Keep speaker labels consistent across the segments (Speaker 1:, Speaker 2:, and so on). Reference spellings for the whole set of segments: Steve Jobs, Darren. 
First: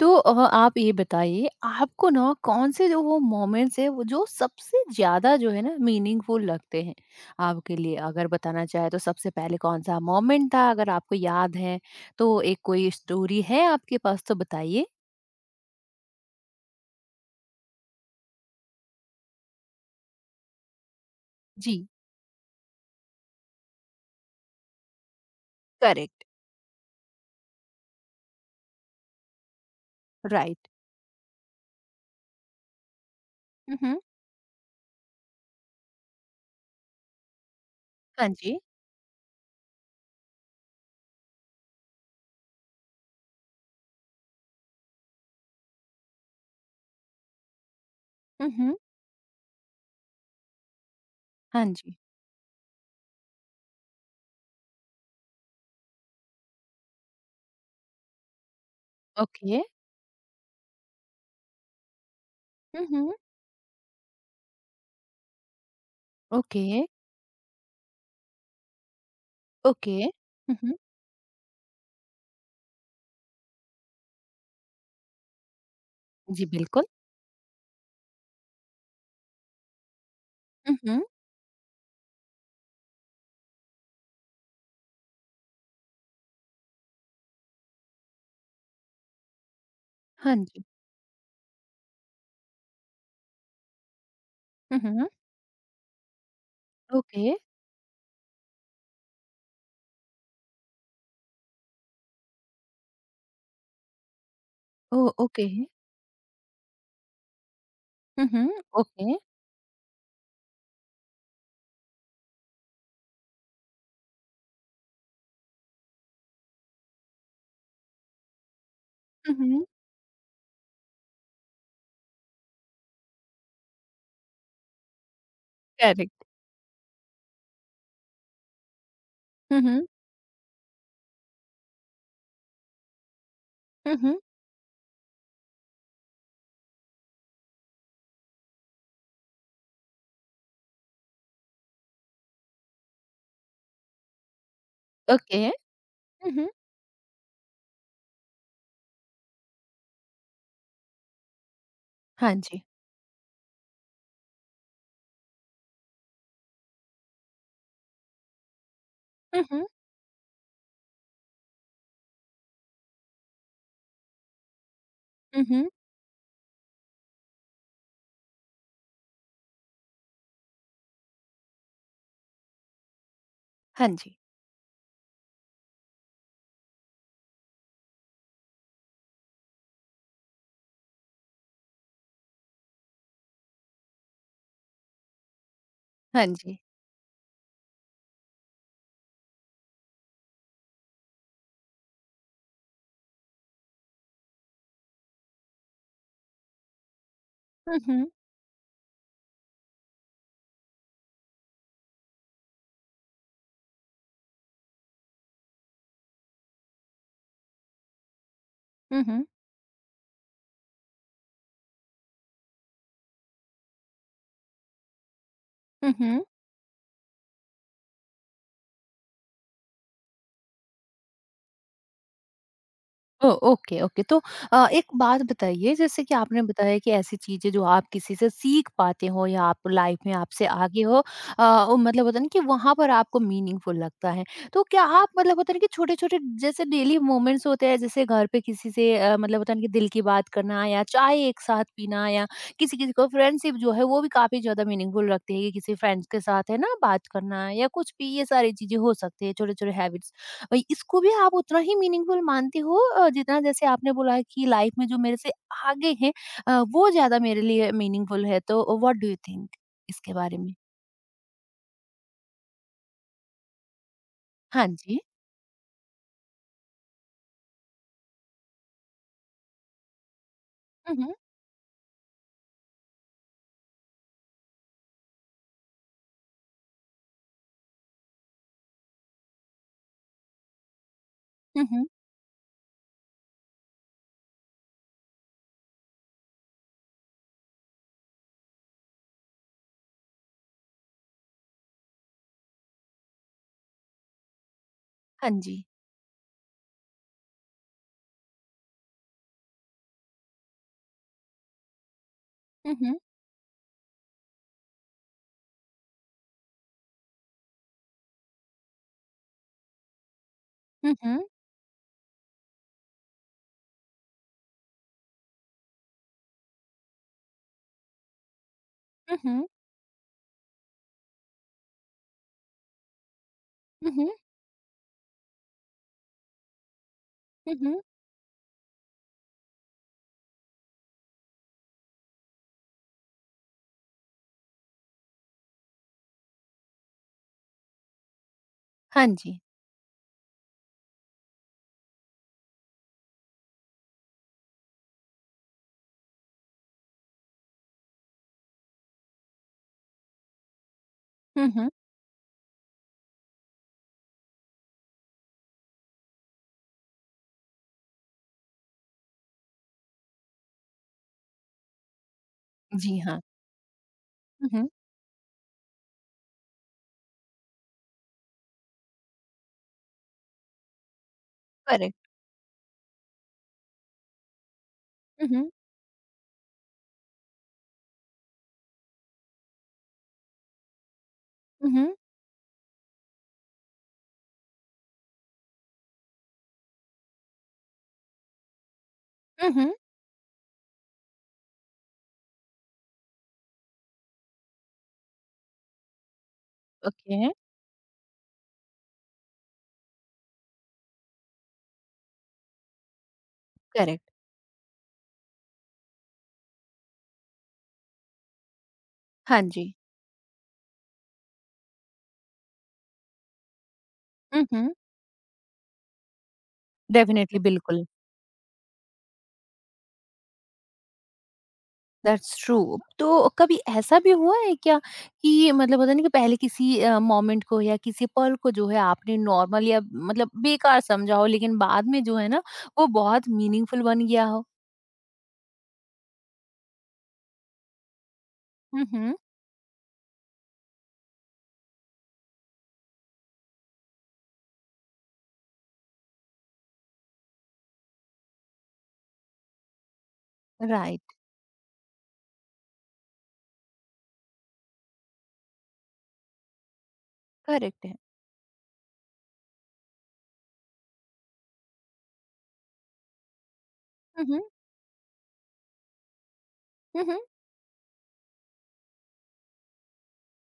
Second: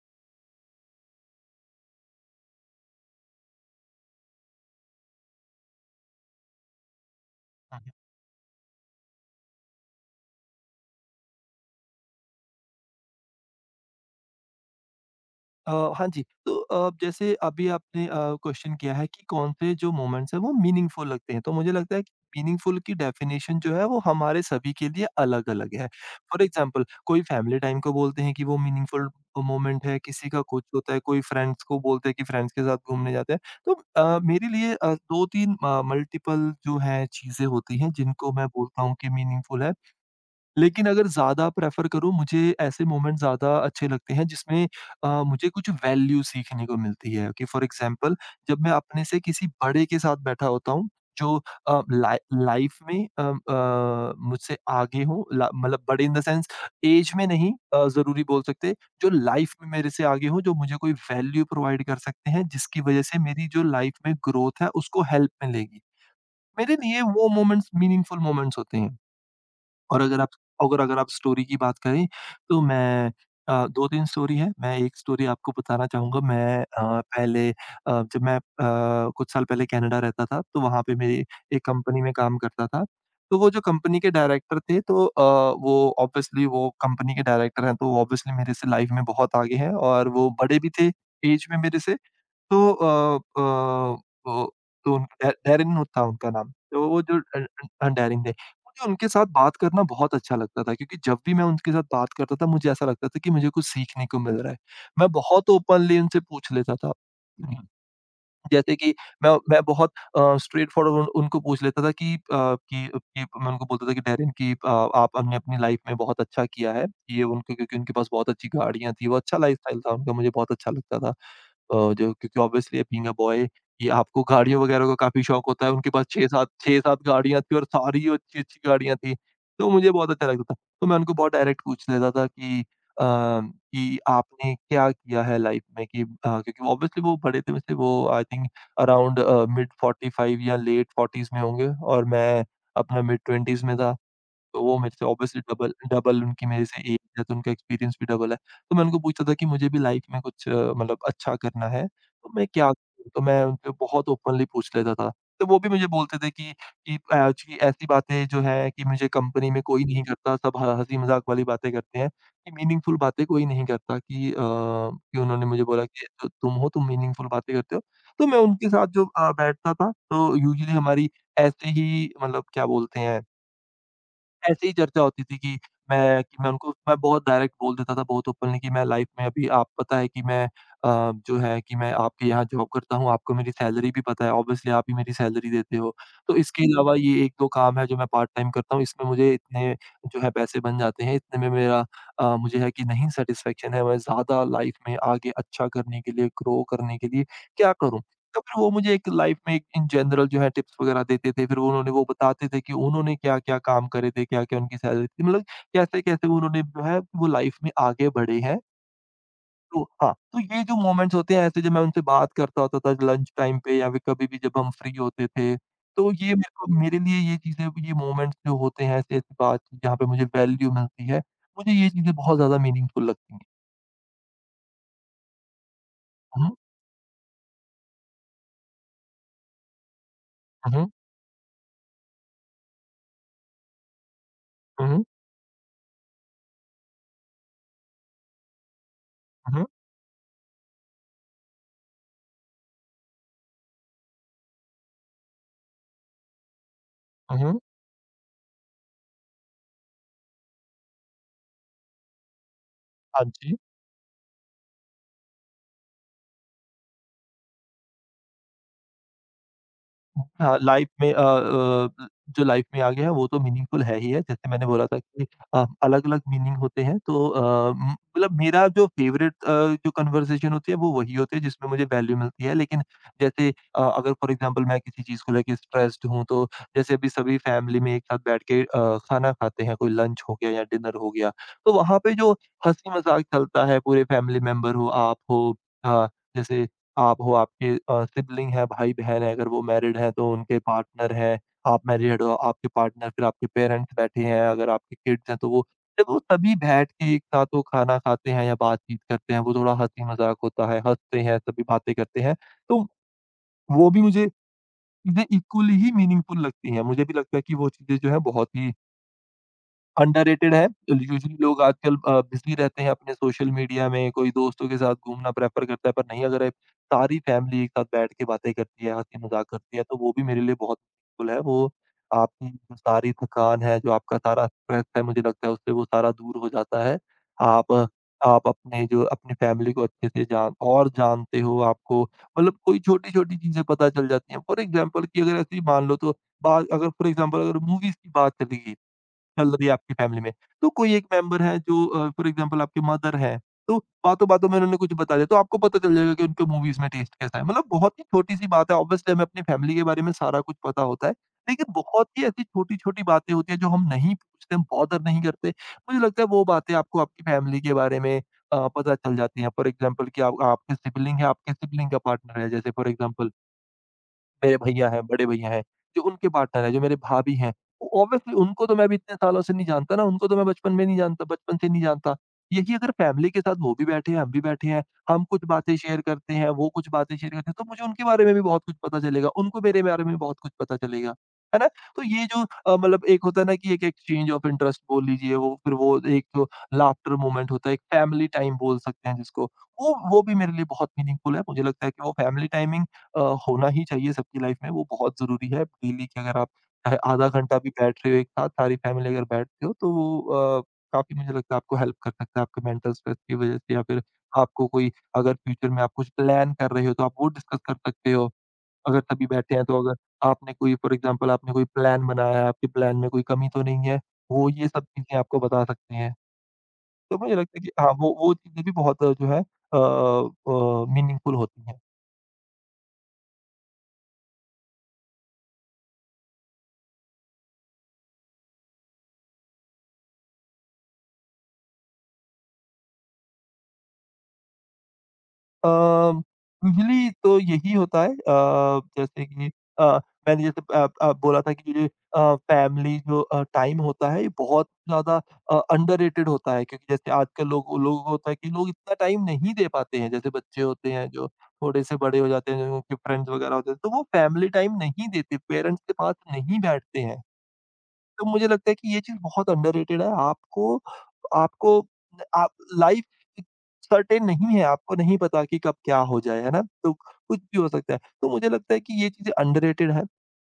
Speaker 1: तो आप ये बताइए आपको ना कौन-से जो वो मोमेंट्स हैं वो जो सबसे ज़्यादा जो है ना मीनिंगफुल लगते हैं आपके
Speaker 2: हाँ,
Speaker 1: लिए? अगर बताना चाहें तो सबसे पहले कौन-सा मोमेंट था? अगर आपको याद है तो एक कोई स्टोरी है आपके पास तो बताइए?
Speaker 2: हाँ जी, तो जैसे अभी आपने क्वेश्चन किया है कि कौन से जो मोमेंट्स हैं वो मीनिंगफुल लगते हैं, तो मुझे
Speaker 1: जी।
Speaker 2: लगता है कि मीनिंगफुल की डेफिनेशन जो है वो हमारे सभी के लिए अलग-अलग है।
Speaker 1: करेक्ट।
Speaker 2: फॉर एग्ज़ाम्पल कोई फैमिली टाइम को बोलते हैं कि वो मीनिंगफुल मोमेंट है, किसी का कुछ
Speaker 1: राइट।
Speaker 2: होता है, कोई फ्रेंड्स को बोलते हैं कि फ्रेंड्स के साथ घूमने जाते हैं। तो
Speaker 1: हुँ, हुँ।
Speaker 2: मेरे लिए 2-3 मल्टीपल जो है चीज़ें होती हैं
Speaker 1: हाँ
Speaker 2: जिनको मैं
Speaker 1: जी।
Speaker 2: बोलता हूँ कि मीनिंगफुल है। लेकिन अगर ज़्यादा प्रेफ़र करूँ, मुझे ऐसे मोमेंट ज़्यादा अच्छे लगते हैं जिसमें मुझे कुछ वैल्यू सीखने को मिलती है कि फ़ॉर एग्ज़ाम्पल
Speaker 1: हुँ,
Speaker 2: जब मैं
Speaker 1: हुँ।
Speaker 2: अपने से किसी बड़े के साथ बैठा होता हूँ, जो
Speaker 1: हाँ
Speaker 2: अ,
Speaker 1: जी।
Speaker 2: लाइ लाइफ़ में मुझसे आगे हो ला मतलब बड़े इन द सेंस ऐज में नहीं ज़रूरी बोल सकते, जो लाइफ़
Speaker 1: ओके।
Speaker 2: में मेरे से आगे हो, जो मुझे कोई वैल्यू प्रोवाइड कर सकते हैं, जिसकी
Speaker 1: हुँ,
Speaker 2: वज़ह
Speaker 1: हुँ।
Speaker 2: से मेरी जो लाइफ़ में ग्रोथ है, उसको हेल्प मिलेगी। मेरे
Speaker 1: ओके,
Speaker 2: लिए वो मोमेंट्स मीनिंगफुल मोमेंट्स होते हैं।
Speaker 1: ओके।
Speaker 2: और अगर आप
Speaker 1: हुँ, हुँ।
Speaker 2: अगर अगर आप स्टोरी की बात करें, तो मैं 2-3 स्टोरी है। मैं एक स्टोरी आपको बताना चाहूँगा।
Speaker 1: जी,
Speaker 2: मैं
Speaker 1: बिल्कुल।
Speaker 2: पहले जब मैं कुछ साल पहले कनाडा रहता था, तो
Speaker 1: हुँ,
Speaker 2: वहाँ पे
Speaker 1: हुँ।
Speaker 2: मेरी एक कंपनी में काम करता था। तो वो जो कंपनी के डायरेक्टर थे, तो वो ऑब्वियसली वो कंपनी के डायरेक्टर हैं, तो ऑब्वियसली मेरे से लाइफ़ में बहुत आगे हैं और वो
Speaker 1: हाँ
Speaker 2: बड़े
Speaker 1: जी।
Speaker 2: भी थे ऐज में मेरे से। तो वो
Speaker 1: हुँ,
Speaker 2: तो उन-
Speaker 1: हुँ।
Speaker 2: डै डैरेन होता उनका नाम। तो वो जो
Speaker 1: ओके।
Speaker 2: डैरेन थे। मुझे उनके साथ बात करना बहुत अच्छा लगता था क्योंकि जब भी मैं उनके साथ बात करता था, मुझे ऐसा लगता था कि मुझे कुछ सीखने को मिल रहा है।
Speaker 1: ओह!
Speaker 2: मैं
Speaker 1: ओके।
Speaker 2: बहुत ओपनली उनसे पूछ लेता था। हम्म,
Speaker 1: हुँ, हुँ।
Speaker 2: जैसे कि
Speaker 1: ओके।
Speaker 2: मैं बहुत स्ट्रेट फॉरवर्ड उन उनको पूछ लेता था कि कि मैं उनको बोलता था कि डैरेन कि आप आपने अपनी लाइफ में बहुत अच्छा किया है। ये उनको क्योंकि उनके पास बहुत अच्छी गाड़ियाँ थी, वो
Speaker 1: हुँ,
Speaker 2: अच्छा
Speaker 1: हुँ।
Speaker 2: लाइफ़स्टाइल था उनका, मुझे बहुत अच्छा लगता था। जो क्योंकि ऑब्वियसली बीइंग अ बॉय ये आपको गाड़ियों वगैरह का काफ़ी शौक होता है, उनके पास
Speaker 1: करेक्ट।
Speaker 2: 6-7 गाड़ियाँ थी और सारी अच्छी-अच्छी गाड़ियाँ थी,
Speaker 1: हुँ,
Speaker 2: तो
Speaker 1: हुँ।
Speaker 2: मुझे बहुत अच्छा लगता था। तो मैं उनको बहुत डायरेक्ट पूछ लेता था कि
Speaker 1: हुँ,
Speaker 2: कि
Speaker 1: हुँ।
Speaker 2: आपने क्या किया है लाइफ में कि क्योंकि ऑब्वियसली वो बड़े थे मुझसे वो आई थिंक अराउंड मिड 45 या लेट 40s में होंगे और मैं अपना मिड 20s में था। तो वो मेरे से ऑब्वियसली
Speaker 1: ओके।
Speaker 2: डबल डबल
Speaker 1: हुँ,
Speaker 2: उनकी
Speaker 1: हुँ।
Speaker 2: मेरे से एज है, तो उनका एक्सपीरियंस भी डबल है। तो मैं उनको पूछता था कि मुझे भी लाइफ में कुछ मतलब अच्छा करना है, तो
Speaker 1: हाँ
Speaker 2: मैं
Speaker 1: जी।
Speaker 2: क्या करूँ? तो मैं उनसे बहुत ओपनली पूछ लेता था। तो वो भी मुझे बोलते थे कि कि ऐसी बातें जो हैं कि मुझे
Speaker 1: हुँ,
Speaker 2: कंपनी में
Speaker 1: हुँ।
Speaker 2: कोई नहीं करता, सब ह हँसी-मज़ाक वाली बातें करते हैं, कि मीनिंगफुल बातें कोई नहीं करता कि कि
Speaker 1: हुँ,
Speaker 2: उन्होंने मुझे
Speaker 1: हुँ।
Speaker 2: बोला कि "तो तुम हो, तुम मीनिंगफुल बातें करते हो।" तो मैं उनके साथ जो बैठता था, तो यूजुअली हमारी ऐसे ही मतलब क्या बोलते हैं
Speaker 1: हाँ जी।
Speaker 2: ऐसे ही चर्चा होती थी कि मैं उनको मैं बहुत डायरेक्ट बोल देता था बहुत ओपनली कि मैं लाइफ में अभी आप पता है कि मैं अ, जो है कि मैं आपके यहाँ जॉब करता हूँ, आपको मेरी सैलरी भी पता है, ऑब्वियसली आप ही मेरी सैलरी देते हो।
Speaker 1: हाँ
Speaker 2: तो
Speaker 1: जी।
Speaker 2: इसके अलावा ये 1-2 काम है जो मैं पार्ट टाइम करता हूँ, इसमें मुझे इतने जो है पैसे बन जाते हैं, इतने में मेरा मुझे है कि नहीं सैटिस्फैक्शन है, मैं ज़्यादा लाइफ में आगे अच्छा करने के लिए, ग्रो करने के लिए क्या
Speaker 1: हुँ,
Speaker 2: करूँ?
Speaker 1: हुँ।
Speaker 2: तो फिर वो मुझे एक लाइफ में एक इन जनरल जो है टिप्स वगैरह देते थे। फिर वो उन्होंने वो बताते थे कि उन्होंने क्या-क्या काम करे थे, क्या-क्या उनकी सैलरी थी। मतलब कैसे-कैसे उन्होंने जो है वो लाइफ में आगे बढ़े हैं।
Speaker 1: हुँ, हुँ।
Speaker 2: तो हाँ, तो ये जो मोमेंट्स होते हैं ऐसे जब मैं उनसे बात करता होता था लंच टाइम पे या फिर कभी भी जब हम फ्री होते थे।
Speaker 1: हुँ,
Speaker 2: तो
Speaker 1: हुँ।
Speaker 2: ये मेरे को मेरे लिए ये चीज़ें ये मोमेंट्स जो होते हैं ऐसी-ऐसी बात जहाँ पे मुझे वैल्यू मिलती है, मुझे ये चीज़ें बहुत ज़्यादा मीनिंगफुल
Speaker 1: ओ,
Speaker 2: लगती हैं।
Speaker 1: Okay, okay. तो एक बात बताइए। जैसे कि आपने
Speaker 2: हुँ,
Speaker 1: बताया कि ऐसी चीजें जो आप किसी से सीख पाते हो या आप लाइफ में आपसे आगे
Speaker 2: हुँ,
Speaker 1: हो, वो मतलब होता है ना कि वहां पर आपको मीनिंगफुल लगता है। तो क्या
Speaker 2: हुँ,
Speaker 1: आप मतलब होता है ना कि छोटे छोटे जैसे डेली मोमेंट्स होते हैं, जैसे घर पे किसी से मतलब होता है ना
Speaker 2: हुँ,
Speaker 1: कि दिल की बात करना या चाय एक साथ पीना, या किसी किसी को फ्रेंडशिप जो है वो भी काफी ज्यादा मीनिंगफुल रखती है कि किसी फ्रेंड्स के साथ है ना बात
Speaker 2: हुँ,
Speaker 1: करना
Speaker 2: हुँ,
Speaker 1: या कुछ भी। ये सारी चीजें हो सकती है छोटे छोटे हैबिट्स, इसको भी आप उतना ही मीनिंगफुल मानती हो,
Speaker 2: हाँ
Speaker 1: जितना
Speaker 2: जी।
Speaker 1: जैसे आपने बोला कि लाइफ में जो मेरे से आगे हैं, वो ज़्यादा मेरे लिए मीनिंगफुल है, तो व्हाट डू यू थिंक इसके बारे में?
Speaker 2: हाँ, लाइफ में जो लाइफ में आ गया है वो तो मीनिंगफुल है ही है। जैसे
Speaker 1: हाँ
Speaker 2: मैंने बोला
Speaker 1: जी।
Speaker 2: था कि अलग-अलग मीनिंग होते हैं तो म मतलब मेरा जो फ़ेवरेट जो कन्वर्सेशन होती है वो
Speaker 1: हुँ, हुँ।
Speaker 2: वही होती है जिसमें मुझे वैल्यू मिलती है। लेकिन जैसे अगर फॉर एग्ज़ाम्पल मैं किसी चीज़ को लेके स्ट्रेस्ड हूँ तो जैसे अभी सभी फैमिली में एक साथ बैठ के खाना खाते हैं, कोई लंच हो गया या डिनर हो गया।
Speaker 1: हुँ,
Speaker 2: तो
Speaker 1: हुँ।
Speaker 2: वहाँ पे जो हँसी-मज़ाक चलता है पूरे फैमिली मेंबर हो, आप हो अ, जैसे आप हो, आपके सिबलिंग है, भाई-बहन है, अगर वो मैरिड हैं तो उनके पार्टनर हैं, आप मैरिड हो, आपके पार्टनर, फिर आपके पेरेंट्स बैठे हैं, अगर आपके किड्स
Speaker 1: हाँ
Speaker 2: हैं तो
Speaker 1: जी।
Speaker 2: वो जब वो सभी बैठ के एक साथ वो खाना खाते हैं या बातचीत करते हैं, वो थोड़ा हँसी-मज़ाक होता है, हँसते हैं, सभी बातें करते हैं,
Speaker 1: हुँ,
Speaker 2: तो
Speaker 1: हुँ।
Speaker 2: वो भी मुझे चीज़ें इक्वली ही मीनिंगफुल लगती हैं। मुझे भी लगता है कि वो चीज़ें जो हैं बहुत ही अंडररेटेड है।
Speaker 1: हुँ, हुँ।
Speaker 2: यूजुअली लोग आजकल बिज़ी रहते हैं अपने सोशल मीडिया में, कोई दोस्तों के साथ घूमना प्रेफ़र करता है, पर नहीं अगर सारी फैमिली एक साथ बैठ के बातें करती है,
Speaker 1: हुँ, हुँ।
Speaker 2: हँसी-मज़ाक करती है, तो वो भी मेरे लिए बहुत यूज़फुल है। वो आपकी जो सारी थकान है,
Speaker 1: हुँ,
Speaker 2: जो
Speaker 1: हुँ।
Speaker 2: आपका सारा स्ट्रेस है, मुझे लगता है उससे वो सारा दूर हो जाता है।
Speaker 1: हुँ,
Speaker 2: आप
Speaker 1: हुँ।
Speaker 2: अ, आप अपने जो अपनी फैमिली को अच्छे से जान और जानते हो आपको मतलब कोई छोटी-छोटी चीज़ें पता चल जाती हैं। फॉर एग्ज़ाम्पल कि अगर ऐसे ही मान लो तो बात अगर फॉर एग्ज़ाम्पल अगर मूवीज़ की बात चली गई
Speaker 1: हाँ जी।
Speaker 2: मतलब ये आपकी फैमिली में। तो कोई एक मेंबर है जो फॉर एग्ज़ाम्पल आपके मदर हैं, तो बातों-बातों में उन्होंने कुछ बता दिया, तो आपको पता चल जाएगा कि उनके मूवीज़ में टेस्ट कैसा है। मतलब बहुत ही छोटी-सी बात है, ऑब्वियसली हमें अपनी फैमिली के बारे में सारा कुछ पता होता है,
Speaker 1: हुँ, हुँ।
Speaker 2: लेकिन बहुत ही ऐसी छोटी-छोटी बातें होती हैं जो हम नहीं पूछते, हम बॉदर नहीं करते। मुझे लगता है वो बातें आपको आपकी फैमिली के बारे में पता चल जाती हैं। फॉर एग्ज़ाम्पल कि आप आपके सिबलिंग है, आपके सिबलिंग का पार्टनर है, जैसे फॉर
Speaker 1: जी हाँ।
Speaker 2: एग्ज़ाम्पल
Speaker 1: हुँ,
Speaker 2: मेरे
Speaker 1: हुँ।
Speaker 2: भैया हैं, बड़े भैया हैं, जो उनके पार्टनर हैं, जो मेरे भाभी हैं। ऑब्वियसली उनको तो मैं अभी इतने सालों से नहीं जानता ना, उनको तो मैं बचपन में नहीं जानता बचपन से नहीं
Speaker 1: करेक्ट।
Speaker 2: जानता। यही अगर फैमिली के साथ वो भी बैठे हैं, हम भी बैठे हैं, हम
Speaker 1: हुँ,
Speaker 2: कुछ
Speaker 1: हुँ।
Speaker 2: बातें शेयर करते हैं, वो कुछ बातें शेयर करते हैं, तो मुझे उनके बारे में भी बहुत कुछ पता चलेगा, उनको मेरे बारे में भी बहुत कुछ पता चलेगा। है ना?
Speaker 1: हुँ, हुँ।
Speaker 2: तो ये जो मतलब एक होता है ना कि एक एक्सचेंज ऑफ इंटरेस्ट बोल लीजिए, वो फिर वो एक जो लाफ्टर मोमेंट होता है, एक फैमिली टाइम बोल सकते हैं जिसको।
Speaker 1: हुँ, हुँ।
Speaker 2: वो भी मेरे लिए बहुत मीनिंगफुल है। मुझे लगता है कि वो फैमिली टाइमिंग अ, होना ही चाहिए सबकी लाइफ में, वो बहुत ज़रूरी है। डेली की अगर आप चाहे आधा
Speaker 1: ओके,
Speaker 2: घंटा भी बैठ रहे हो एक साथ, सारी फैमिली अगर बैठते हो, तो वो अ, काफ़ी मुझे लगता है आपको हेल्प कर सकता है, आपके मेंटल स्ट्रेस की वजह से या फिर
Speaker 1: करेक्ट।
Speaker 2: आपको कोई अगर फ्यूचर में आप कुछ प्लान कर रहे हो, तो आप वो डिस्कस कर सकते हो। अगर सभी
Speaker 1: हाँ
Speaker 2: बैठे हैं,
Speaker 1: जी।
Speaker 2: तो अगर आपने कोई फॉर एग्ज़ाम्पल आपने कोई प्लान बनाया है, आपके प्लान में कोई कमी तो नहीं है,
Speaker 1: हुँ,
Speaker 2: वो ये
Speaker 1: हुँ।
Speaker 2: सब चीज़ें आपको बता सकती हैं। तो मुझे
Speaker 1: डेफिनिटली,
Speaker 2: लगता है कि
Speaker 1: बिल्कुल।
Speaker 2: हाँ, वो चीज़ें भी बहुत जो है मीनिंगफुल होती हैं।
Speaker 1: That's true. तो कभी ऐसा भी हुआ है क्या कि मतलब होता है ना कि पहले किसी मोमेंट को या किसी पल को जो है आपने नॉर्मल या मतलब बेकार समझा हो, लेकिन बाद में जो है ना वो बहुत मीनिंगफुल बन गया हो?
Speaker 2: अ, यूजुअली तो यही होता है
Speaker 1: हुँ, हुँ।
Speaker 2: जैसे कि अ, मैंने जैसे बोला था कि ये फैमिली जो टाइम होता है ये बहुत ज़्यादा अंडररेटेड होता है क्योंकि जैसे आजकल लोग लोगों को होता है कि लोग इतना टाइम नहीं दे पाते हैं। जैसे बच्चे होते हैं
Speaker 1: राइट,
Speaker 2: जो थोड़े से बड़े हो जाते हैं, जो उनके फ्रेंड्स वगैरह होते हैं, तो वो फैमिली टाइम नहीं देते, पेरेंट्स के पास नहीं बैठते हैं।
Speaker 1: करेक्ट है।
Speaker 2: तो मुझे लगता है कि ये चीज़ बहुत अंडररेटेड है। आपको आपको आप लाइफ़ सर्टेन
Speaker 1: हुँ, हुँ।
Speaker 2: नहीं है, आपको नहीं पता कि कब क्या हो जाए, है ना? तो
Speaker 1: हुँ, हुँ।
Speaker 2: कुछ भी हो सकता है। तो मुझे लगता है कि ये चीज़ें अंडररेटेड है।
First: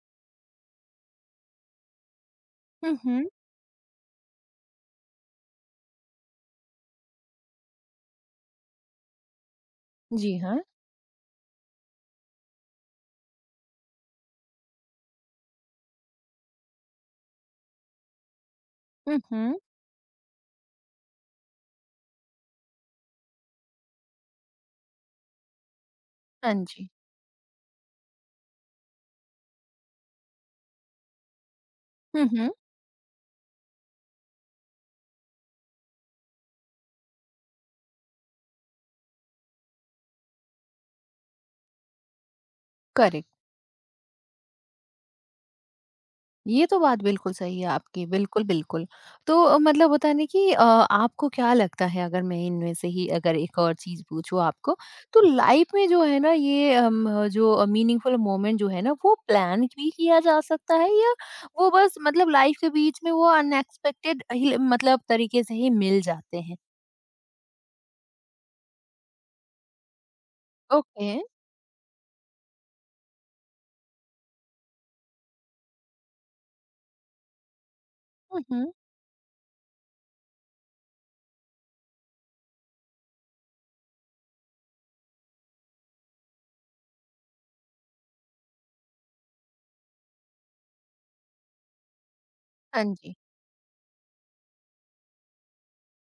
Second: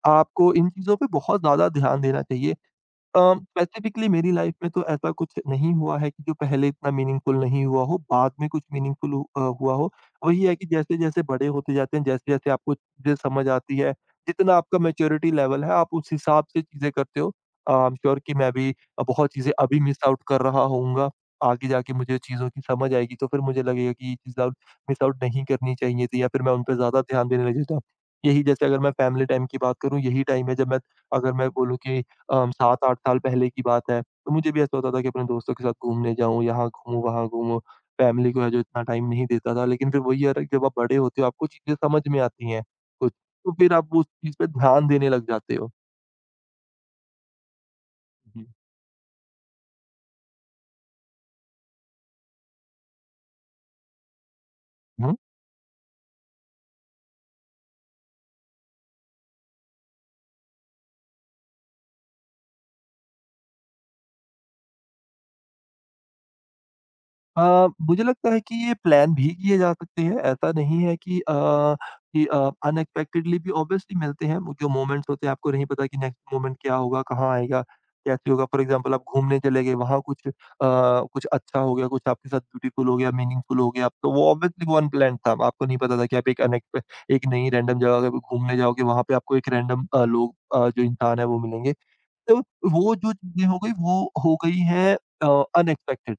Speaker 2: आपको इन चीज़ों पे बहुत ज़्यादा ध्यान देना चाहिए।
Speaker 1: हुँ, हुँ।
Speaker 2: स्पेसिफिकली मेरी लाइफ में तो ऐसा कुछ नहीं हुआ है कि जो पहले इतना मीनिंगफुल नहीं हुआ हो, बाद में कुछ मीनिंगफुल हुआ हो।
Speaker 1: जी
Speaker 2: वही है
Speaker 1: हाँ।
Speaker 2: कि जैसे-जैसे बड़े होते जाते हैं, जैसे-जैसे आपको चीज़ें समझ आती है, जितना आपका मैच्योरिटी लेवल है, आप उस हिसाब से चीज़ें करते हो। आई एम श्योर कि मैं भी
Speaker 1: हुँ,
Speaker 2: बहुत चीज़ें
Speaker 1: हुँ।
Speaker 2: अभी मिस आउट कर रहा होऊँगा। आगे जाके मुझे चीज़ों की समझ आएगी, तो फिर मुझे लगेगा कि ये चीज़ आउट मिस आउट नहीं करनी चाहिए थी या फिर मैं
Speaker 1: हाँ
Speaker 2: उन पे
Speaker 1: जी।
Speaker 2: ज़्यादा ध्यान देने लग जाता। यही जैसे अगर मैं फैमिली टाइम की बात करूँ, यही टाइम है जब मैं अगर मैं बोलूँ कि
Speaker 1: हुँ, हुँ।
Speaker 2: 7-8 साल पहले की बात है, तो मुझे भी ऐसा होता था कि अपने दोस्तों के साथ घूमने जाऊँ, यहाँ घूमूँ, वहाँ घूमूँ। फैमिली को है जो इतना टाइम नहीं देता था, लेकिन फिर वही है ना जब आप बड़े होते हो, आपको चीज़ें समझ में आती हैं कुछ,
Speaker 1: करेक्ट।
Speaker 2: तो फिर आप उस चीज़ पे ध्यान देने लग जाते हो।
Speaker 1: ये तो बात बिल्कुल सही है आपकी, बिल्कुल,
Speaker 2: जी।
Speaker 1: बिल्कुल। तो मतलब होता है ना कि आपको क्या लगता है, अगर मैं इनमें से ही अगर एक और चीज़ पूछूँ आपको, तो लाइफ़ में जो है ना ये जो मीनिंगफुल मोमेंट जो है ना वो प्लान भी किया जा सकता है, या वो बस मतलब लाइफ़ के बीच में वो अनएक्सपेक्टेड ही मतलब तरीके से ही मिल जाते हैं?
Speaker 2: मुझे लगता है कि ये प्लान भी किए जा सकते हैं। ऐसा नहीं है
Speaker 1: ओके।
Speaker 2: कि अनएक्सपेक्टेडली भी ऑब्वियसली मिलते हैं, वो जो मोमेंट्स होते हैं आपको नहीं पता कि नेक्स्ट मोमेंट क्या होगा, कहाँ आएगा, कैसे
Speaker 1: हुँ,
Speaker 2: होगा। For
Speaker 1: hmm.
Speaker 2: एग्ज़ाम्पल आप घूमने चले गए, वहाँ कुछ अच्छा हो गया, कुछ आपके साथ ब्यूटीफुल हो गया, मीनिंगफुल हो गया, तो वो ऑब्वियसली वो अनप्लान्ड था। आपको नहीं पता था कि आप एक नई रैंडम जगह पे घूमने जाओगे, वहाँ पे आपको एक रैंडम जो इंसान है वो मिलेंगे। तो
Speaker 1: हाँ
Speaker 2: वो जो
Speaker 1: जी,
Speaker 2: चीज़ें हो गई, वो हो गई हैं अनएक्सपेक्टेड।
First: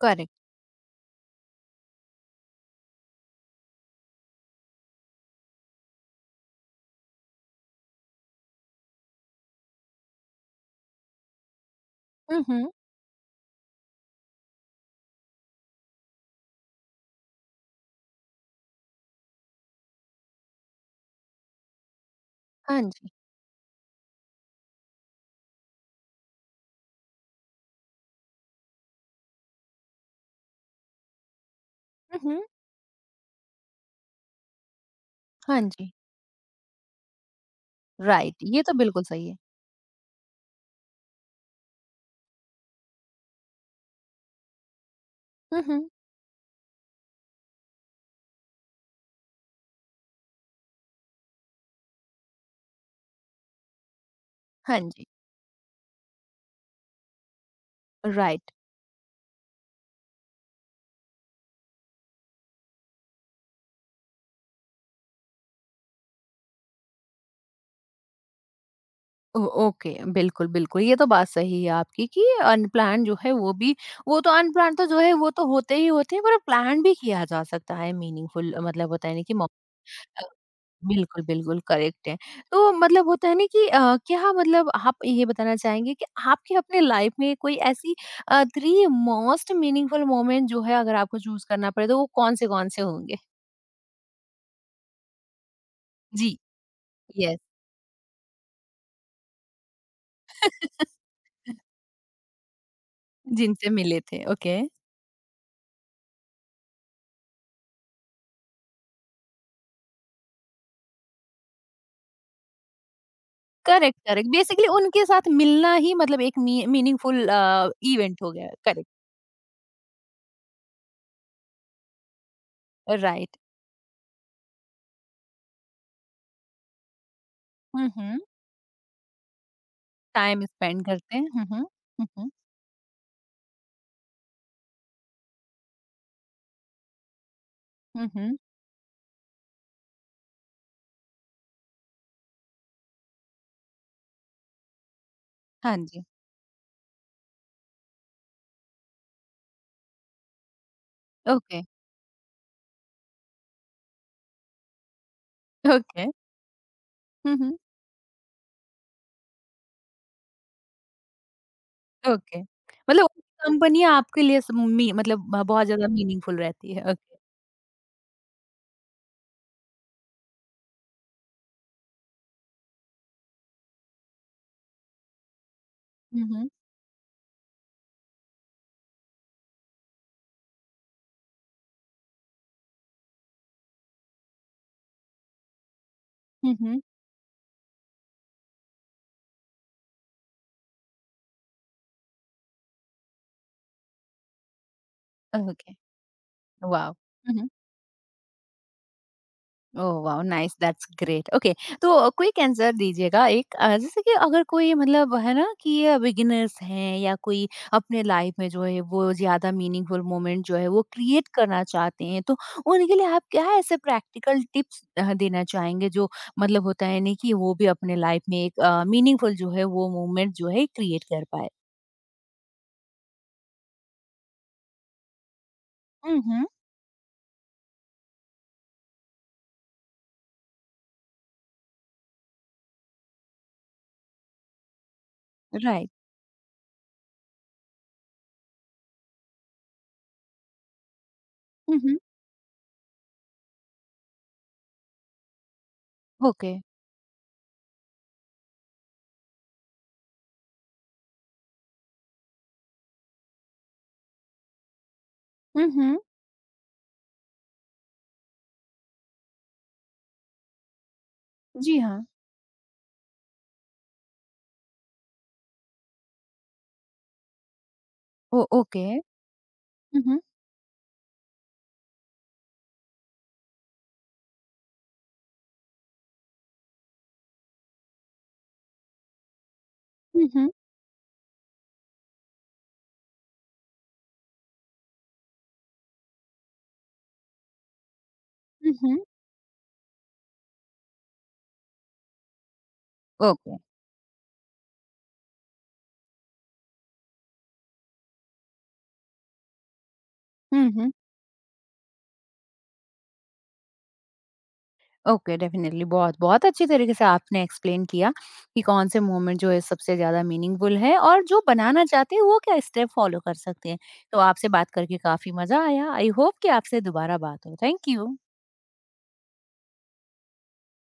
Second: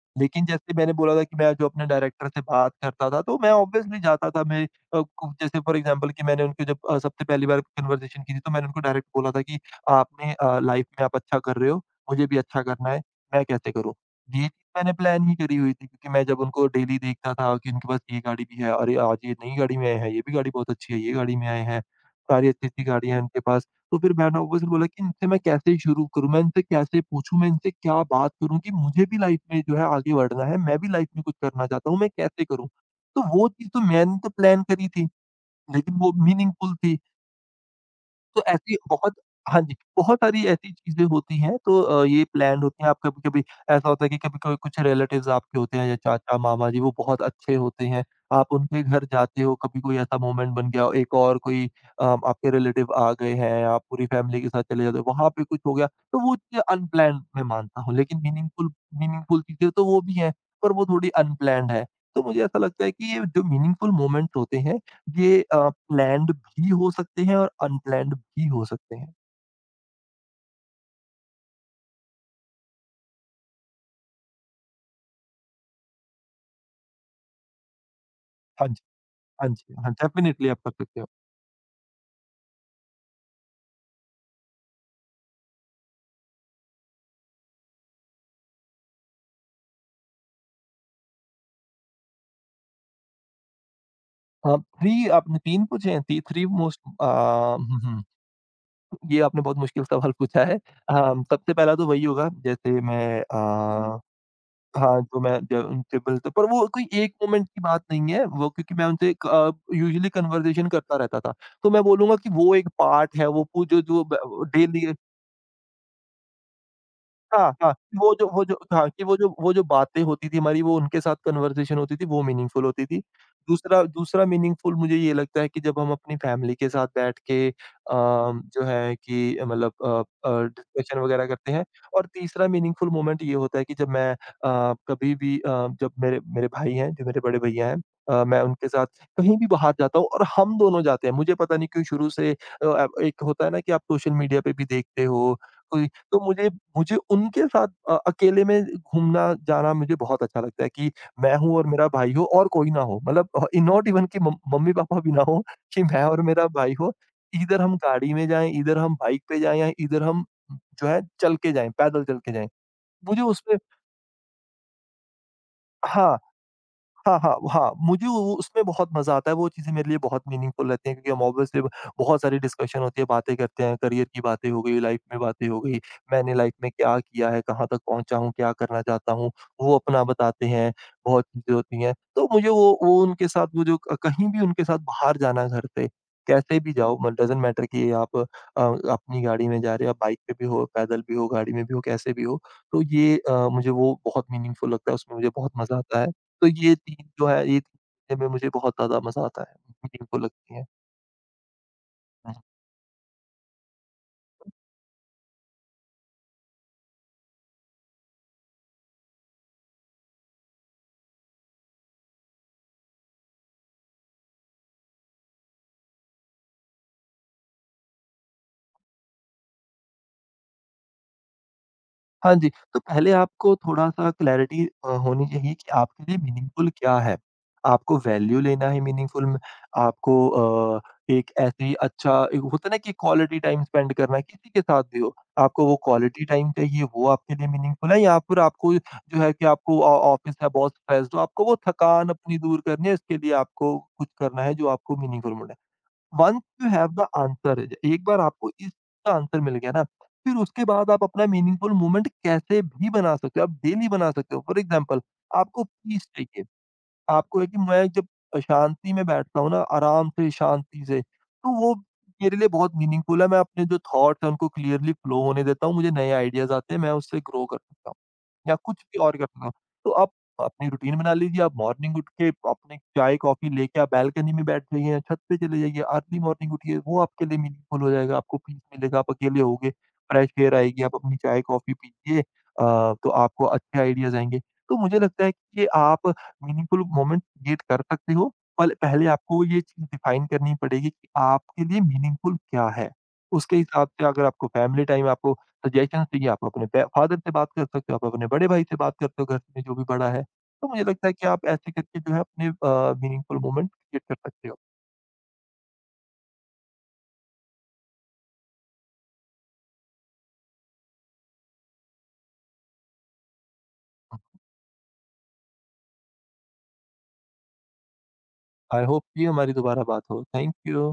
Speaker 1: करेक्ट।
Speaker 2: लेकिन जैसे मैंने बोला था कि मैं जो अपने डायरेक्टर से बात करता था, तो मैं ऑब्वियसली जाता था मैं अ, कु जैसे फॉर एग्ज़ाम्पल कि मैंने उनके जब सबसे पहली बार कन्वर्सेशन की थी, तो मैंने उनको डायरेक्ट बोला था कि लाइफ़ में आप अच्छा कर रहे हो, मुझे भी
Speaker 1: हुँ,
Speaker 2: अच्छा
Speaker 1: हुँ।
Speaker 2: करना है, मैं कैसे करूँ? ये चीज़ मैंने प्लान ही करी हुई थी क्योंकि मैं जब उनको डेली देखता था कि उनके पास ये गाड़ी भी है, अरे! आज ये नई गाड़ी में आए हैं, ये भी गाड़ी बहुत अच्छी है, ये गाड़ी में आए हैं, सारी
Speaker 1: हाँ
Speaker 2: अच्छी-अच्छी
Speaker 1: जी।
Speaker 2: गाड़ियाँ हैं उनके पास। तो फिर मैंने वो फिर बोला कि इनसे मैं कैसे शुरू करूँ? मैं इनसे कैसे पूछूँ? मैं इनसे क्या बात करूँ कि मुझे भी लाइफ़ में जो है आगे बढ़ना है, मैं भी लाइफ़ में कुछ करना चाहता हूँ, मैं
Speaker 1: हुँ, हुँ।
Speaker 2: कैसे करूँ? तो वो चीज़ तो मैंने तो प्लान करी थी,
Speaker 1: हाँ जी।
Speaker 2: लेकिन वो मीनिंगफुल थी।
Speaker 1: राइट,
Speaker 2: तो
Speaker 1: ये तो
Speaker 2: ऐसी
Speaker 1: बिल्कुल
Speaker 2: बहुत
Speaker 1: सही है।
Speaker 2: हाँ जी, बहुत सारी ऐसी चीज़ें होती हैं तो ये प्लान्ड होती हैं। आप कभी-कभी ऐसा होता है कि कभी-कभी कुछ रिलेटिव्स आपके
Speaker 1: हुँ,
Speaker 2: होते हैं
Speaker 1: हुँ।
Speaker 2: या चाचा-मामा जी, वो बहुत अच्छे होते हैं। आप उनके घर जाते हो, कभी कोई ऐसा मोमेंट बन गया हो, एक और कोई अ, आपके रिलेटिव आ गए हैं, आप पूरी फैमिली के साथ
Speaker 1: हाँ
Speaker 2: चले जाते हो,
Speaker 1: जी,
Speaker 2: वहाँ पे कुछ हो गया, तो वो चीज़ें अनप्लान्ड मैं मानता हूँ। लेकिन
Speaker 1: राइट।
Speaker 2: मीनिंगफुल मीनिंगफुल चीज़ें तो वो भी हैं, पर वो थोड़ी अनप्लान्ड है। तो मुझे ऐसा लगता है कि ये जो मीनिंगफुल मोमेंट्स होते हैं, ये प्लैन्ड भी हो सकते हैं और अनप्लैन्ड भी हो सकते हैं।
Speaker 1: ओ, ओके, बिल्कुल बिल्कुल, ये तो बात सही है आपकी कि अनप्लान जो है वो भी, वो तो अनप्लान तो जो है वो तो होते ही होते हैं, पर प्लान भी किया जा सकता है मीनिंगफुल।
Speaker 2: हाँ जी,
Speaker 1: मतलब होता है ना कि
Speaker 2: हाँ जी, हाँ,
Speaker 1: अ,
Speaker 2: डेफ़िनिटली आप कर सकते हो।
Speaker 1: बिल्कुल बिल्कुल करेक्ट है। तो मतलब होता है ना कि क्या मतलब आप ये बताना चाहेंगे कि आपके अपने लाइफ में कोई ऐसी थ्री मोस्ट मीनिंगफुल मोमेंट जो है, अगर आपको चूज करना पड़े तो वो कौन से होंगे?
Speaker 2: अ, 3 आपने 3 पूछे हैं, थी
Speaker 1: जी।
Speaker 2: 3 मोस्ट अ,
Speaker 1: यस।
Speaker 2: हुँ, हुँ, ये आपने बहुत मुश्किल सवाल पूछा है। सबसे पहला तो वही होगा जैसे
Speaker 1: जिनसे मिले थे। ओके।
Speaker 2: हाँ, तो मैं ज उनसे मिलता पर वो कोई एक मोमेंट की बात नहीं है, वो क्योंकि मैं उनसे यूजुअली कन्वर्सेशन करता रहता था। तो मैं बोलूँगा कि वो एक पार्ट है, वो पू जो
Speaker 1: करेक्ट,
Speaker 2: जो
Speaker 1: करेक्ट।
Speaker 2: ब
Speaker 1: बेसिकली
Speaker 2: डेली
Speaker 1: उनके साथ मिलना ही मतलब एक मी मीनिंगफुल
Speaker 2: हाँ, हाँ,
Speaker 1: इवेंट हो
Speaker 2: वो
Speaker 1: गया।
Speaker 2: जो
Speaker 1: करेक्ट,
Speaker 2: हाँ, कि वो जो बातें होती थी हमारी वो उनके साथ कन्वर्सेशन होती थी वो मीनिंगफुल होती थी।
Speaker 1: राइट।
Speaker 2: दूसरा दूसरा मीनिंगफुल मुझे ये लगता है कि जब हम अपनी फैमिली के साथ बैठ के
Speaker 1: हुँ, हुँ।
Speaker 2: जो है कि मतलब
Speaker 1: टाइम स्पेंड
Speaker 2: डिस्कशन
Speaker 1: करते हैं।
Speaker 2: वगैरह
Speaker 1: हुँ,
Speaker 2: करते हैं
Speaker 1: हुँ। हुँ,
Speaker 2: और
Speaker 1: हुँ।
Speaker 2: तीसरा मीनिंगफुल मोमेंट ये होता है कि जब मैं कभी भी जब मेरे मेरे भाई हैं, जो मेरे बड़े भैया हैं
Speaker 1: हुँ, हुँ।
Speaker 2: मैं उनके साथ कहीं भी बाहर जाता हूँ और हम दोनों जाते हैं। मुझे पता नहीं क्यों शुरू से एक होता है ना कि आप सोशल मीडिया पे भी देखते हो,
Speaker 1: हाँ
Speaker 2: कोई
Speaker 1: जी।
Speaker 2: तो मुझे मुझे उनके साथ अकेले में घूमना-जाना मुझे बहुत अच्छा लगता है कि मैं हूँ
Speaker 1: ओके,
Speaker 2: और मेरा भाई हो और कोई ना हो। मतलब नॉट इवन कि मम मम्मी-पापा भी ना हो कि मैं
Speaker 1: ओके।
Speaker 2: और मेरा भाई हो।
Speaker 1: हुँ, हुँ।
Speaker 2: इधर हम गाड़ी में जाएँ, इधर हम बाइक पे जाएँ या इधर हम जो है चल के जाएँ, पैदल चल के
Speaker 1: ओके।
Speaker 2: जाएँ।
Speaker 1: मतलब
Speaker 2: मुझे उसपे
Speaker 1: कंपनी आपके लिए स मी मतलब बहुत ज़्यादा
Speaker 2: हाँ।
Speaker 1: मीनिंगफुल रहती है। ओके।
Speaker 2: हाँ, हाँ, हाँ, मुझे वो उसमें बहुत मज़ा आता है, वो चीज़ें मेरे लिए बहुत मीनिंगफुल रहती हैं क्योंकि हम ऑब्वियसली बहुत सारी डिस्कशन होती है, बातें करते हैं, करियर की बातें हो गई, लाइफ में बातें हो गई,
Speaker 1: हुँ,
Speaker 2: मैंने
Speaker 1: हुँ।
Speaker 2: लाइफ में क्या किया है, कहाँ तक पहुँचा हूँ, क्या करना चाहता हूँ, वो अपना बताते हैं, बहुत चीज़ें होती हैं। तो मुझे वो उनके साथ वो जो क कहीं भी उनके साथ बाहर जाना घर से,
Speaker 1: हुँ,
Speaker 2: कैसे भी
Speaker 1: हुँ।
Speaker 2: जाओ म डज़न्ट मैटर कि आप अपनी गाड़ी में जा रहे हो, आप बाइक पे भी हो, पैदल भी हो, गाड़ी में भी हो, कैसे भी हो, तो ये मुझे वो बहुत मीनिंगफुल लगता है, उसमें मुझे बहुत
Speaker 1: ओके,
Speaker 2: मज़ा आता है। तो ये
Speaker 1: वाव!
Speaker 2: 3 जो
Speaker 1: हुँ,
Speaker 2: है
Speaker 1: हुँ।
Speaker 2: ये 3 चीज़ें में मुझे बहुत ज़्यादा मज़ा आता है,
Speaker 1: ओह,
Speaker 2: मीटिंग को
Speaker 1: वाओ, नाइस,
Speaker 2: लगती है।
Speaker 1: That's great. ओके, तो
Speaker 2: हुँ।
Speaker 1: क्विक आंसर दीजिएगा। एक जैसे कि अगर कोई मतलब है ना कि बिगिनर्स हैं, या कोई अपने लाइफ में जो है वो ज्यादा मीनिंगफुल मोमेंट जो है वो क्रिएट करना चाहते हैं, तो उनके लिए आप क्या ऐसे प्रैक्टिकल टिप्स देना चाहेंगे जो मतलब होता है नहीं कि वो भी अपने लाइफ में एक मीनिंगफुल जो है वो मोमेंट जो है क्रिएट कर पाए?
Speaker 2: हाँ जी, तो पहले आपको थोड़ा-सा क्लैरिटी होनी चाहिए कि आपके लिए
Speaker 1: हम्म।
Speaker 2: मीनिंगफुल क्या है? आपको वैल्यू लेना है मीनिंगफुल में, आपको अ, एक ऐसे ही अच्छा एक होता है ना कि क्वालिटी टाइम स्पेंड करना है, किसी के साथ भी हो, आपको वो
Speaker 1: राइट।
Speaker 2: क्वालिटी टाइम चाहिए, वो आपके लिए मीनिंगफुल है या फिर आपको जो है कि आपको ऑ ऑफ़िस है, बहुत स्ट्रेस्ड हो, आपको वो
Speaker 1: हम्म।
Speaker 2: थकान अपनी दूर करनी है, इसके लिए आपको कुछ करना है जो आपको मीनिंगफुल मिले। Once
Speaker 1: okay.
Speaker 2: You have the answer एक बार आपको इसका आंसर मिल गया ना, फिर उसके बाद आप अपना मीनिंगफुल मूवमेंट कैसे भी बना सकते हो, आप डेली बना सकते हो। फॉर एग्जाम्पल आपको
Speaker 1: हम्म।
Speaker 2: पीस चाहिए, आपको है कि मैं जब शांति में बैठता हूँ ना, आराम से, शांति से, तो वो
Speaker 1: जी हाँ।
Speaker 2: मेरे लिए बहुत मीनिंगफुल है। मैं अपने जो थॉट्स हैं, उनको क्लियरली फ्लो होने देता हूँ, मुझे नए आइडियाज़ आते हैं, मैं उससे ग्रो कर सकता हूँ।
Speaker 1: ओ,
Speaker 2: या कुछ
Speaker 1: ओके।
Speaker 2: भी और कर सकता हूँ। तो आप
Speaker 1: हम्म।
Speaker 2: अपनी रूटीन बना लीजिए, आप मॉर्निंग उठ के अपने चाय-कॉफ़ी लेके आप बालकनी में बैठ जाइए, या छत पे चले जाइए, अर्ली मॉर्निंग उठिए, वो आपके लिए मीनिंगफुल हो जाएगा, आपको पीस मिलेगा, आप अकेले होगे, फ्रेश
Speaker 1: हम्म।
Speaker 2: एयर आएगी, आप अपनी चाय-कॉफ़ी पीजिए अ, तो आपको अच्छे आइडियाज़ आएँगे। तो मुझे लगता है कि ये आप मीनिंगफुल मोमेंट क्रिएट कर सकते हो, पल
Speaker 1: हम्म।
Speaker 2: पहले आपको ये चीज़ डिफाइन करनी पड़ेगी कि आपके लिए मीनिंगफुल क्या है? उसके
Speaker 1: ओके।
Speaker 2: हिसाब से अगर आपको फैमिली टाइम आपको सजेशंस चाहिए, आप अपने पे फादर से बात कर सकते हो, आप अपने बड़े भाई से बात करते हो, घर में जो भी बड़ा है। तो मुझे लगता है कि आप ऐसे करके जो है अपने मीनिंगफुल मोमेंट क्रिएट कर सकते हो।
Speaker 1: ओके, डेफिनेटली, बहुत बहुत अच्छी तरीके से आपने एक्सप्लेन किया कि कौन से मोमेंट जो है सबसे ज्यादा मीनिंगफुल है, और जो बनाना चाहते हैं वो क्या स्टेप फॉलो कर सकते हैं। तो आपसे बात करके काफी मजा आया। आई होप कि आपसे दोबारा बात हो। Thank you.
Speaker 2: आई होप कि हमारी दोबारा बात हो। Thank you.